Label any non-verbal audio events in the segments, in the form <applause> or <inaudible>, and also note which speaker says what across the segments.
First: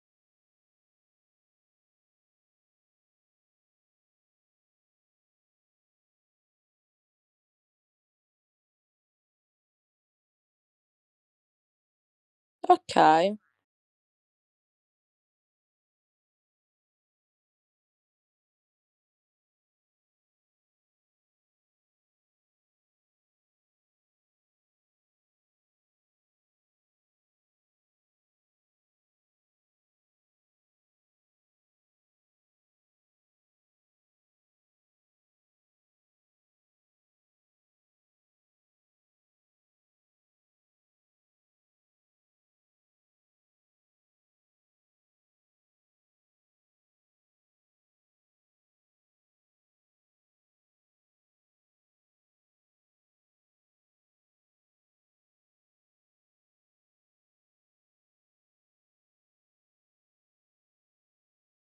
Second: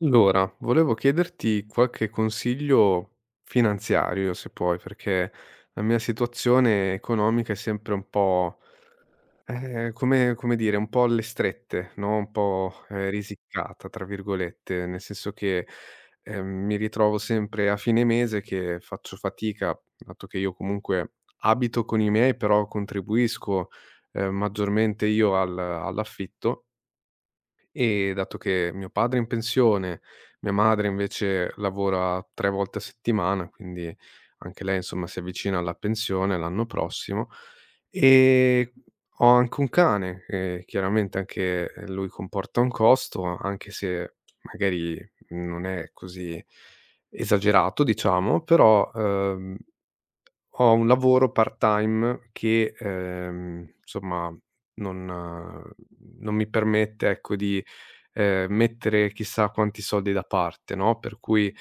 Speaker 1: Allora, volevo chiederti qualche consiglio finanziario, se puoi, perché la mia situazione economica è sempre un po', come dire, un po' alle strette, no? Un po',
Speaker 2: Okay,
Speaker 1: risiccata, tra virgolette, nel senso che mi ritrovo sempre a fine mese che faccio fatica, dato che io comunque abito con i miei, però contribuisco maggiormente io all'affitto e dato che mio padre è in pensione, mia madre invece lavora 3 volte a settimana, quindi anche lei insomma si avvicina alla pensione l'anno prossimo. E ho anche un cane e chiaramente anche lui comporta un costo, anche se magari non è così esagerato diciamo, però, ho un lavoro part-time che, insomma non eh, non mi permette, ecco, di, mettere chissà quanti soldi da parte, no, per cui,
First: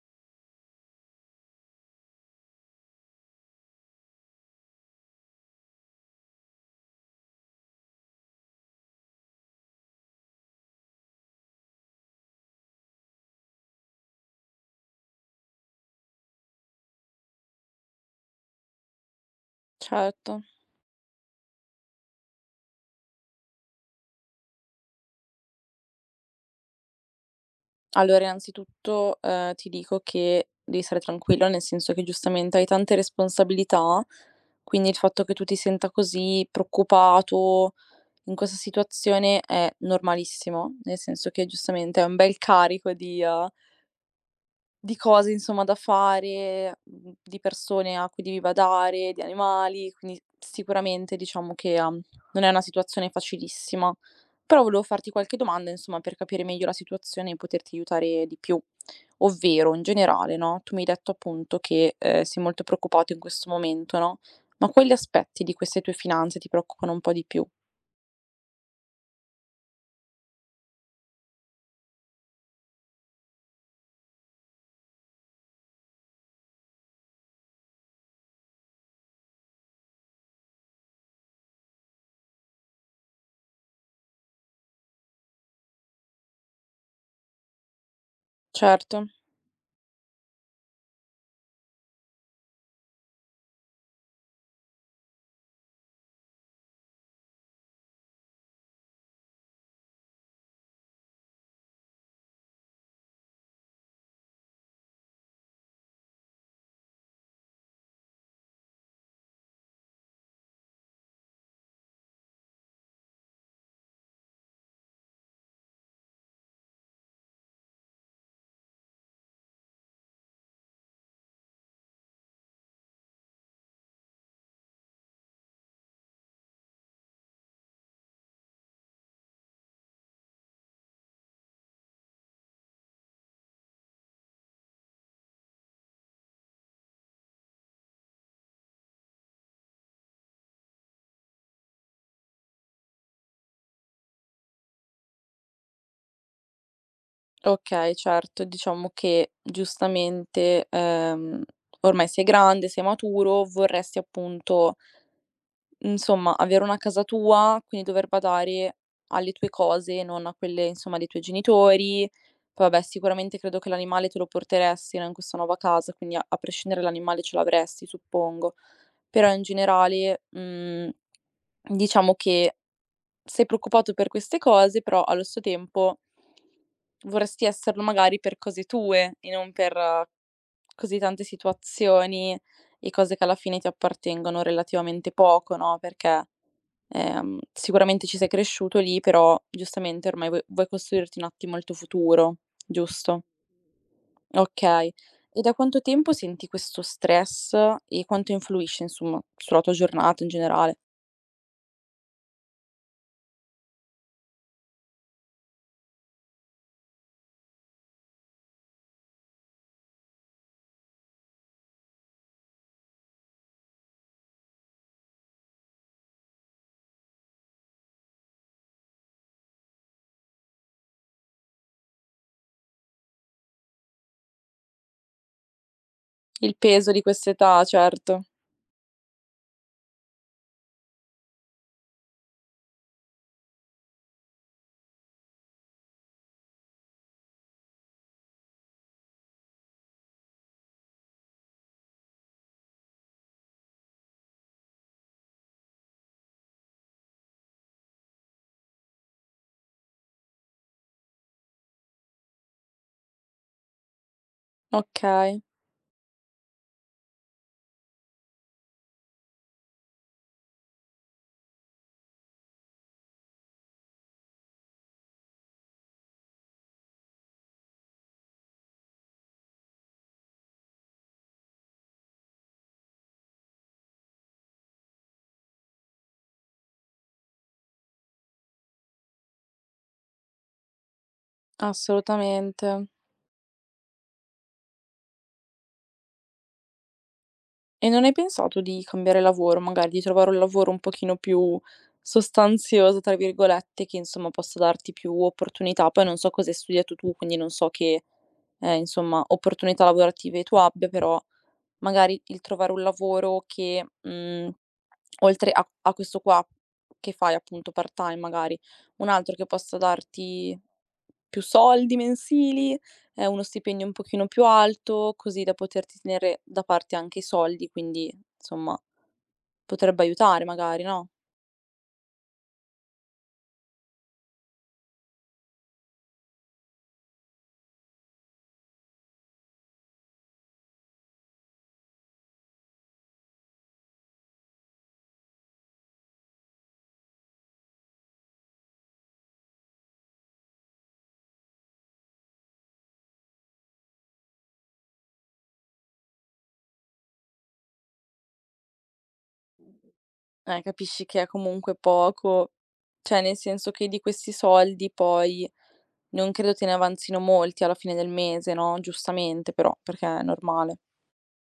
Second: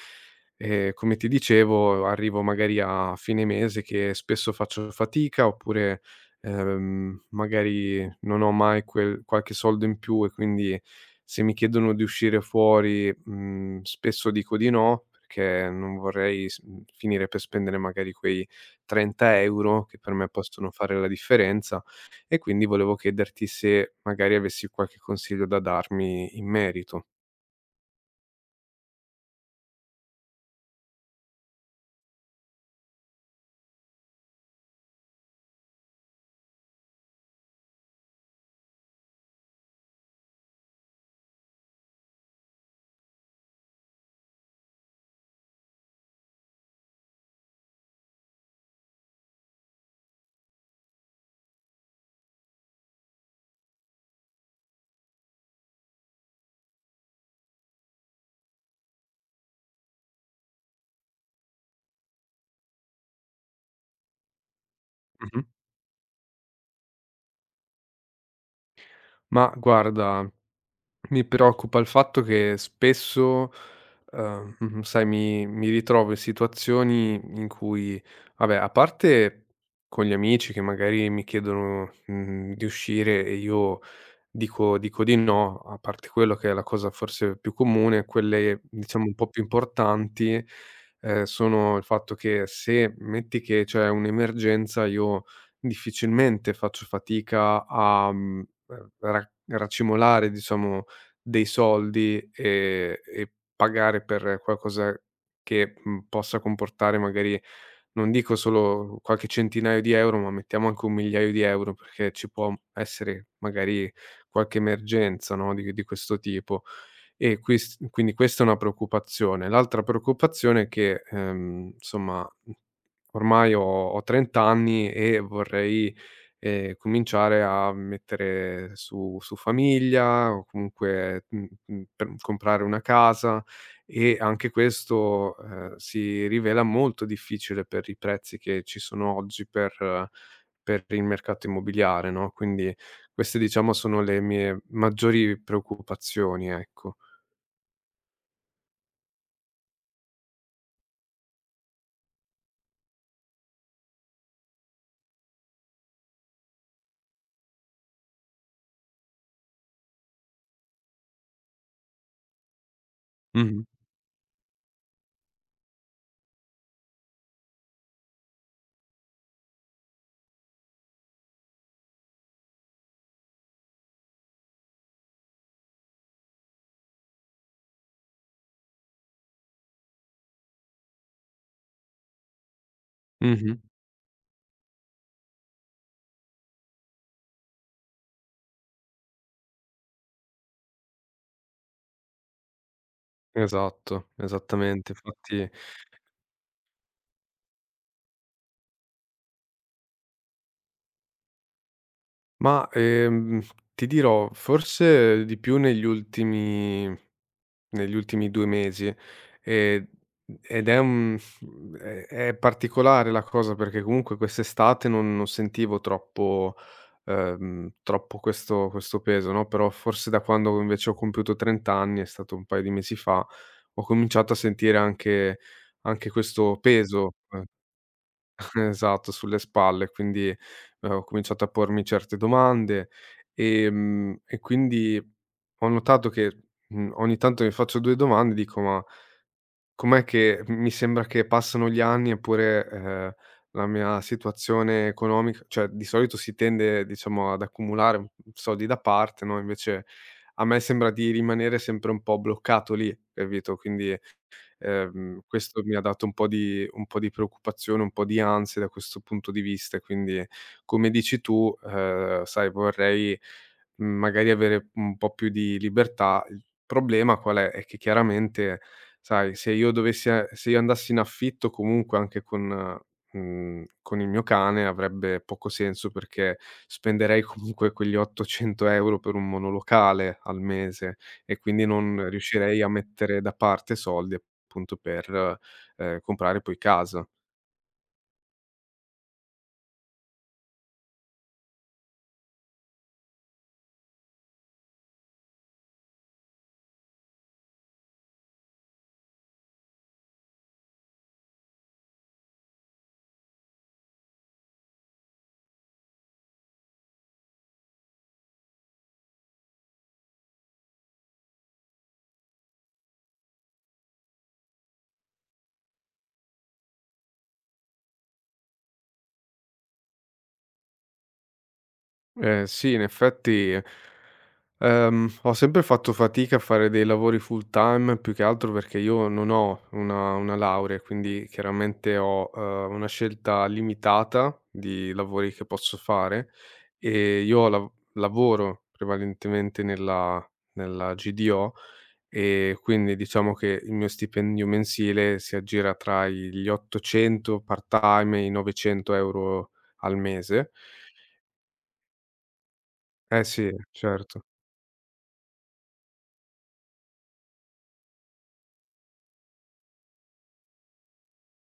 Speaker 1: come ti dicevo, arrivo magari a fine mese che spesso faccio fatica oppure, magari non ho mai quel qualche soldo in più e quindi se mi chiedono di uscire fuori, spesso dico di no, perché non vorrei finire per spendere magari quei 30 € che per me
Speaker 2: certo.
Speaker 1: possono fare la differenza e quindi volevo chiederti se magari avessi qualche consiglio da darmi in merito.
Speaker 2: Allora innanzitutto, ti dico che devi stare tranquilla, nel senso che giustamente hai tante responsabilità, quindi il fatto che tu ti senta così preoccupato in questa situazione è normalissimo, nel senso che giustamente è un bel carico di, di cose insomma da fare, di persone a cui devi badare, di animali, quindi sicuramente diciamo che, non è una situazione facilissima. Però volevo farti qualche domanda insomma per capire meglio la situazione e poterti aiutare di più. Ovvero in generale, no, tu mi hai detto appunto che, sei molto preoccupato in questo momento, no, ma quali aspetti
Speaker 1: Mh-mh.
Speaker 2: di queste tue finanze ti preoccupano un po' di più?
Speaker 1: Ma guarda, mi preoccupa il fatto che spesso, mh-mh, sai, mi ritrovo in situazioni in cui vabbè, a parte con gli amici che magari mi chiedono, di uscire e io dico di no. A parte quello che è la cosa forse più comune, quelle
Speaker 2: Certo.
Speaker 1: diciamo un po' più importanti, sono il fatto che se metti che c'è un'emergenza, io difficilmente faccio fatica a, mhmm, ra racimolare diciamo dei soldi e pagare per qualcosa che, possa comportare magari, non dico solo qualche centinaio di euro, ma mettiamo anche un migliaio di euro, perché ci può essere magari qualche emergenza, no, di questo tipo. E quis quindi questa è una preoccupazione. L'altra preoccupazione è che, insomma, ormai ho 30 anni e vorrei, cominciare a mettere su famiglia o comunque, per comprare una casa, e anche questo, si rivela molto difficile per i prezzi che ci sono oggi per il mercato immobiliare, no, quindi queste diciamo sono le mie maggiori preoccupazioni, ecco.
Speaker 2: Okay, certo. Diciamo che giustamente, ormai sei grande, sei maturo, vorresti appunto, insomma, avere una casa tua, quindi dover badare alle tue cose, non a quelle, insomma, dei tuoi genitori. Poi vabbè, sicuramente credo
Speaker 1: Mh-mh,
Speaker 2: che l'animale te lo porteresti, no, in questa nuova casa, quindi a prescindere l'animale ce l'avresti, suppongo. Però in generale, diciamo che sei preoccupato per queste cose, però allo stesso tempo vorresti esserlo magari per cose tue e non per così tante situazioni e cose che alla
Speaker 1: mh-mh.
Speaker 2: fine ti appartengono relativamente poco, no, perché, sicuramente ci sei cresciuto lì, però giustamente ormai vuoi costruirti un attimo il tuo futuro, giusto?
Speaker 1: Esatto, esattamente.
Speaker 2: Okay. E
Speaker 1: Infatti.
Speaker 2: da quanto tempo senti questo stress e quanto influisce, insomma, sulla tua giornata in generale?
Speaker 1: Ma, ti dirò, forse di più negli ultimi 2 mesi, ehm, ed è è particolare la cosa, perché comunque quest'estate non sentivo troppo questo peso, no, però forse da quando invece ho compiuto 30 anni, è stato un paio di mesi fa, ho cominciato a sentire anche
Speaker 2: Il
Speaker 1: questo
Speaker 2: peso di
Speaker 1: peso, eh.
Speaker 2: quest'età, certo.
Speaker 1: Esatto, sulle spalle, quindi, ho cominciato a pormi certe domande, e quindi ho notato che, ogni tanto mi faccio 2 domande e dico: "Ma com'è che mi sembra che passano gli anni eppure, la mia situazione economica", cioè di solito si tende, diciamo, ad accumulare un soldi da parte, no, invece a me sembra di rimanere sempre un po' bloccato lì, capito? Quindi,
Speaker 2: Okay.
Speaker 1: questo mi ha dato un po' di preoccupazione, un po' di ansia da questo punto di vista e quindi, come dici tu, sai, vorrei, magari avere un po' più di libertà. Il problema qual è? È che chiaramente, sai, se io andassi in affitto comunque anche con il mio cane avrebbe poco senso, perché spenderei <laughs> comunque quegli 800 € per un monolocale al mese. E quindi non riuscirei a
Speaker 2: Assolutamente.
Speaker 1: mettere da parte soldi appunto per, comprare poi casa.
Speaker 2: E non hai pensato di cambiare lavoro, magari di trovare un lavoro un pochino più "sostanzioso", tra virgolette, che insomma possa darti più opportunità? Poi non so cosa hai studiato tu, quindi non so che, insomma, opportunità lavorative tu abbia, però magari il trovare un lavoro che, oltre a questo qua che fai appunto part-time magari, un altro che possa darti più soldi mensili, uno stipendio un pochino più alto, così da poterti tenere da parte anche i soldi, quindi insomma potrebbe aiutare magari, no?
Speaker 1: Eh sì, in effetti, ho sempre fatto fatica a fare dei lavori full time, più che altro perché io non ho una laurea, quindi chiaramente ho, una scelta limitata di lavori che posso fare, e io lavoro prevalentemente nella GDO. E quindi diciamo che il mio stipendio mensile si aggira tra i gli 800 part-time e i 900 € al mese.
Speaker 2: Capisci che è comunque poco, cioè
Speaker 1: Eh
Speaker 2: nel
Speaker 1: sì,
Speaker 2: senso che di
Speaker 1: certo.
Speaker 2: questi soldi poi non credo te ne avanzino molti alla fine del mese, no, giustamente però, perché è normale.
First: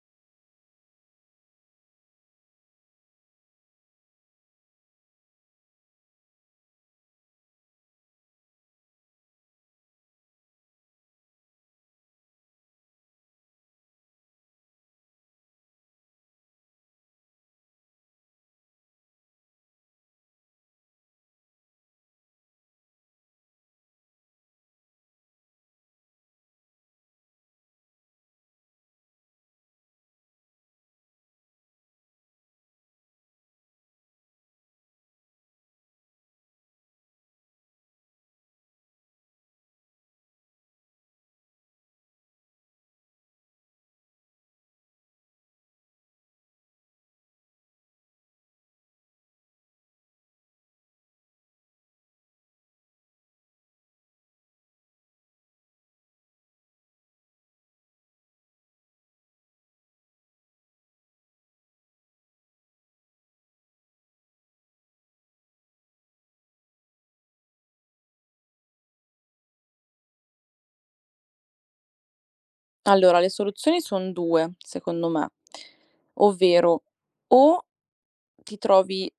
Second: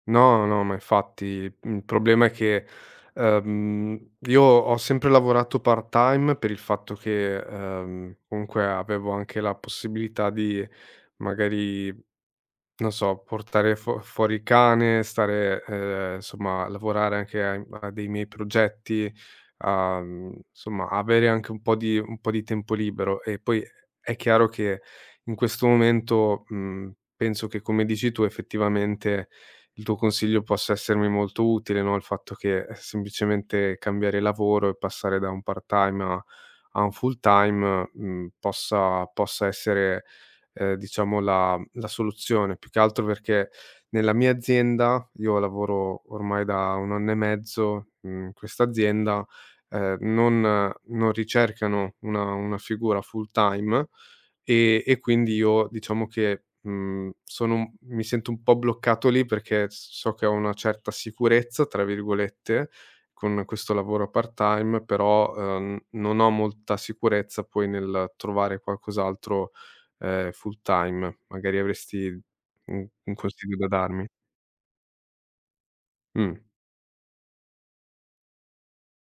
Speaker 1: No, no, ma infatti, il problema è che, io ho sempre lavorato part-time per il fatto che, comunque avevo anche la possibilità di magari non so, portare fuori il cane, stare, insomma, lavorare anche ai a dei miei progetti, insomma, avere anche un po' di tempo libero. E poi è chiaro che in questo momento, penso che come dici tu, effettivamente, il tuo consiglio possa essermi molto utile, no, il fatto che, semplicemente cambiare lavoro e passare da un part-time a un full-time, possa essere, diciamo, la soluzione. Più che altro perché nella mia azienda io lavoro ormai da 1 anno e mezzo, in questa azienda, non ricercano una figura full time, e quindi io diciamo che, sono un mi sento un po' bloccato lì, perché s so che ho una certa "sicurezza" tra virgolette con questo lavoro part time, però, non ho molta sicurezza poi nel trovare qualcos'altro full time. Magari avresti un
Speaker 2: Allora, le
Speaker 1: consiglio da
Speaker 2: soluzioni
Speaker 1: darmi?
Speaker 2: son 2, secondo me,
Speaker 1: Mh,
Speaker 2: ovvero o ti trovi,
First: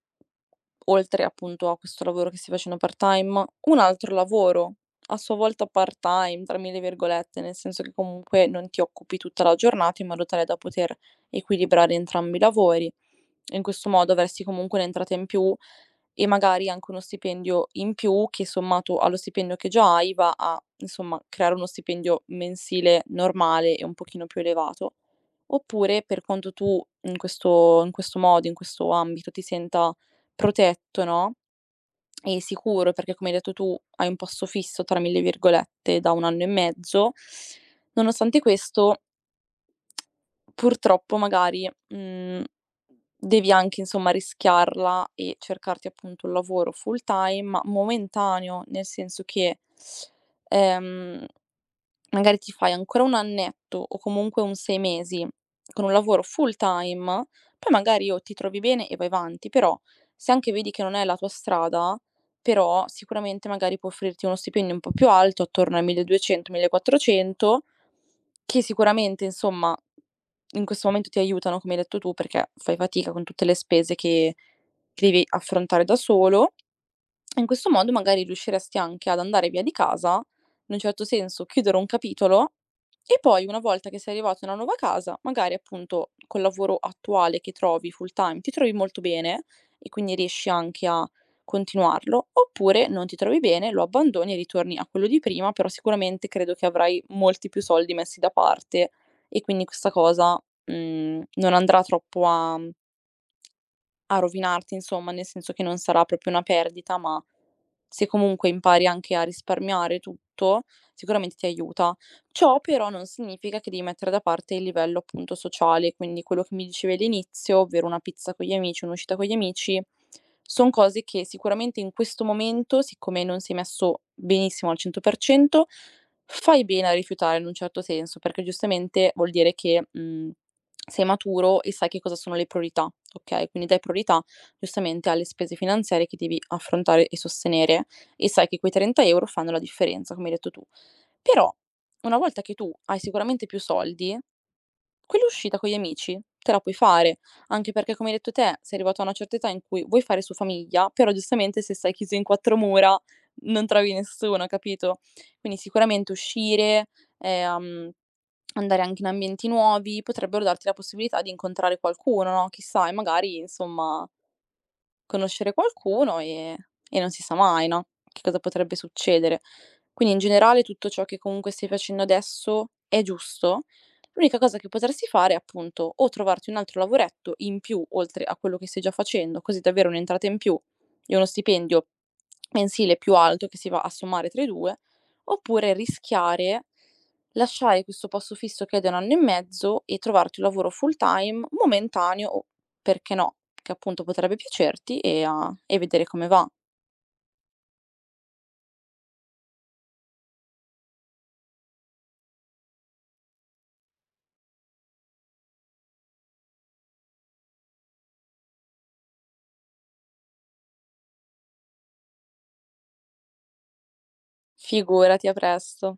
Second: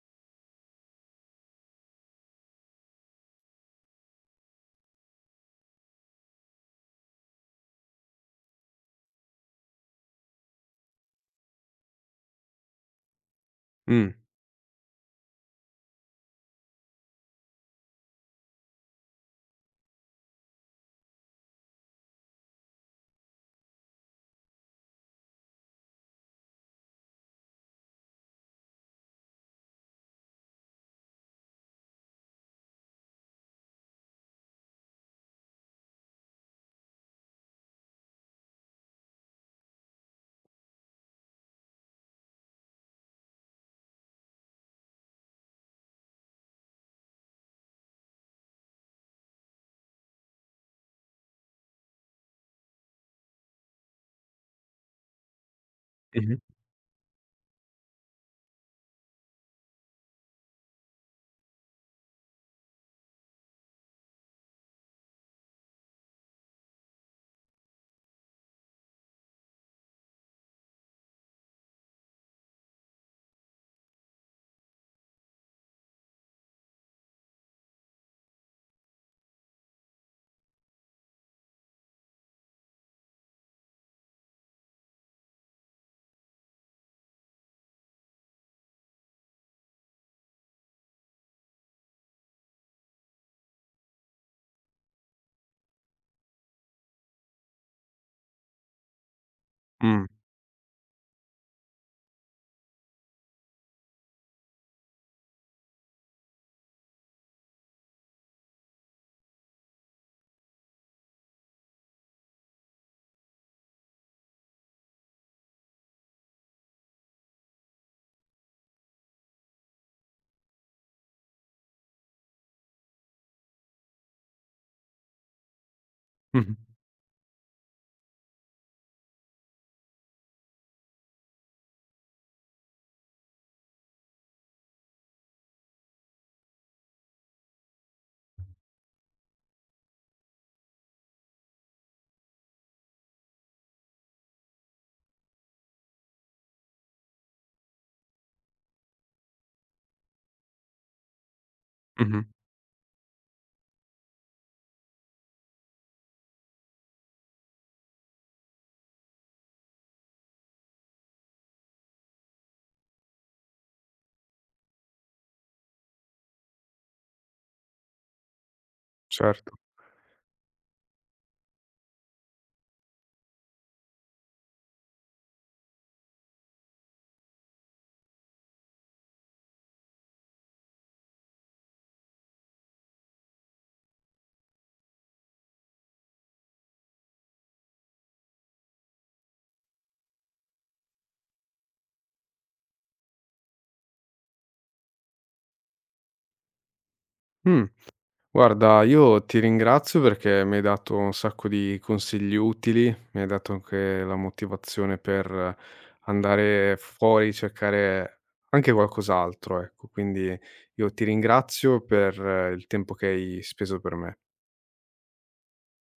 Speaker 2: oltre appunto a questo lavoro che stai facendo part-time, un altro lavoro, a sua volta part-time, tra mille virgolette, nel senso che comunque non ti occupi tutta la giornata in modo tale da poter equilibrare entrambi i lavori. E in questo
Speaker 1: mh,
Speaker 2: modo avresti comunque un'entrata in più e magari anche uno stipendio in più che sommato allo stipendio che già hai va a, insomma, creare uno stipendio mensile normale e un pochino più elevato. Oppure per quanto tu in questo modo, in questo ambito ti senta protetto, no, e sicuro, perché come hai detto tu hai un "posto fisso", tra mille virgolette, da 1 anno e mezzo, nonostante questo purtroppo magari, devi anche insomma rischiarla e cercarti appunto un lavoro full time, ma momentaneo, nel senso che, ehm, magari ti fai ancora 1 annetto o comunque un 6 mesi con un lavoro
Speaker 1: mh-mh,
Speaker 2: full time, poi magari o ti trovi bene e vai avanti, però se anche vedi che non è la tua strada, però sicuramente magari può offrirti uno stipendio un po' più alto, attorno ai 1200, 1400 che sicuramente insomma, in questo momento ti aiutano, come hai detto tu, perché fai fatica con tutte le spese che devi affrontare da solo in questo modo magari riusciresti anche ad andare via di casa, in un certo senso chiudere un capitolo e poi una volta che sei arrivato in una nuova casa, magari appunto col lavoro attuale che trovi full time ti trovi molto bene e quindi riesci anche a continuarlo, oppure non ti trovi bene, lo abbandoni e ritorni a quello di prima, però sicuramente credo che avrai molti più soldi messi da parte e quindi questa
Speaker 1: mh,
Speaker 2: cosa, non andrà troppo a rovinarti insomma, nel senso che non sarà proprio una perdita, ma se comunque impari anche a risparmiare tutto, sicuramente ti aiuta. Ciò però non significa che devi mettere da parte il livello appunto sociale, quindi quello che mi dicevi all'inizio, ovvero una pizza con gli amici, un'uscita con gli amici, son cose che sicuramente in questo momento, siccome non sei messo benissimo al 100%,
Speaker 1: mh-mh,
Speaker 2: fai bene a rifiutare in un certo senso, perché giustamente vuol dire che, mhmm sei maturo e sai che cosa sono le priorità, okay, quindi dai priorità giustamente alle spese finanziarie che devi affrontare e sostenere e sai che quei 30 € fanno la differenza, come hai detto tu. Però una volta che tu hai sicuramente più soldi, quell'uscita con gli amici te la puoi fare, anche perché come hai detto te, sei arrivato a una certa età in cui vuoi fare su famiglia, però giustamente se stai chiuso in
Speaker 1: mh-mh,
Speaker 2: quattro mura non trovi nessuno, capito? Quindi sicuramente uscire, ehm Andare anche in ambienti nuovi, potrebbero darti la possibilità di incontrare qualcuno, no, chissà e magari insomma, conoscere qualcuno e non si sa mai, no, che cosa potrebbe succedere.
Speaker 1: certo.
Speaker 2: Quindi in generale tutto ciò che comunque stai facendo adesso è giusto. L'unica cosa che potresti fare è appunto o trovarti un altro lavoretto in più oltre a quello che stai già facendo, così davvero un'entrata in più e uno stipendio mensile più alto che si va a sommare tra i 2, oppure rischiare, lasciare questo posto fisso che è da 1 anno e mezzo e trovarti un lavoro full time, momentaneo o perché no, che appunto potrebbe piacerti e vedere come va.
Speaker 1: Mh, guarda, io ti ringrazio perché mi hai dato un sacco di consigli utili, mi hai dato anche la motivazione per andare fuori, cercare anche qualcos'altro, ecco. Quindi io ti ringrazio per il tempo che hai speso per me.
Speaker 2: Figurati, a presto.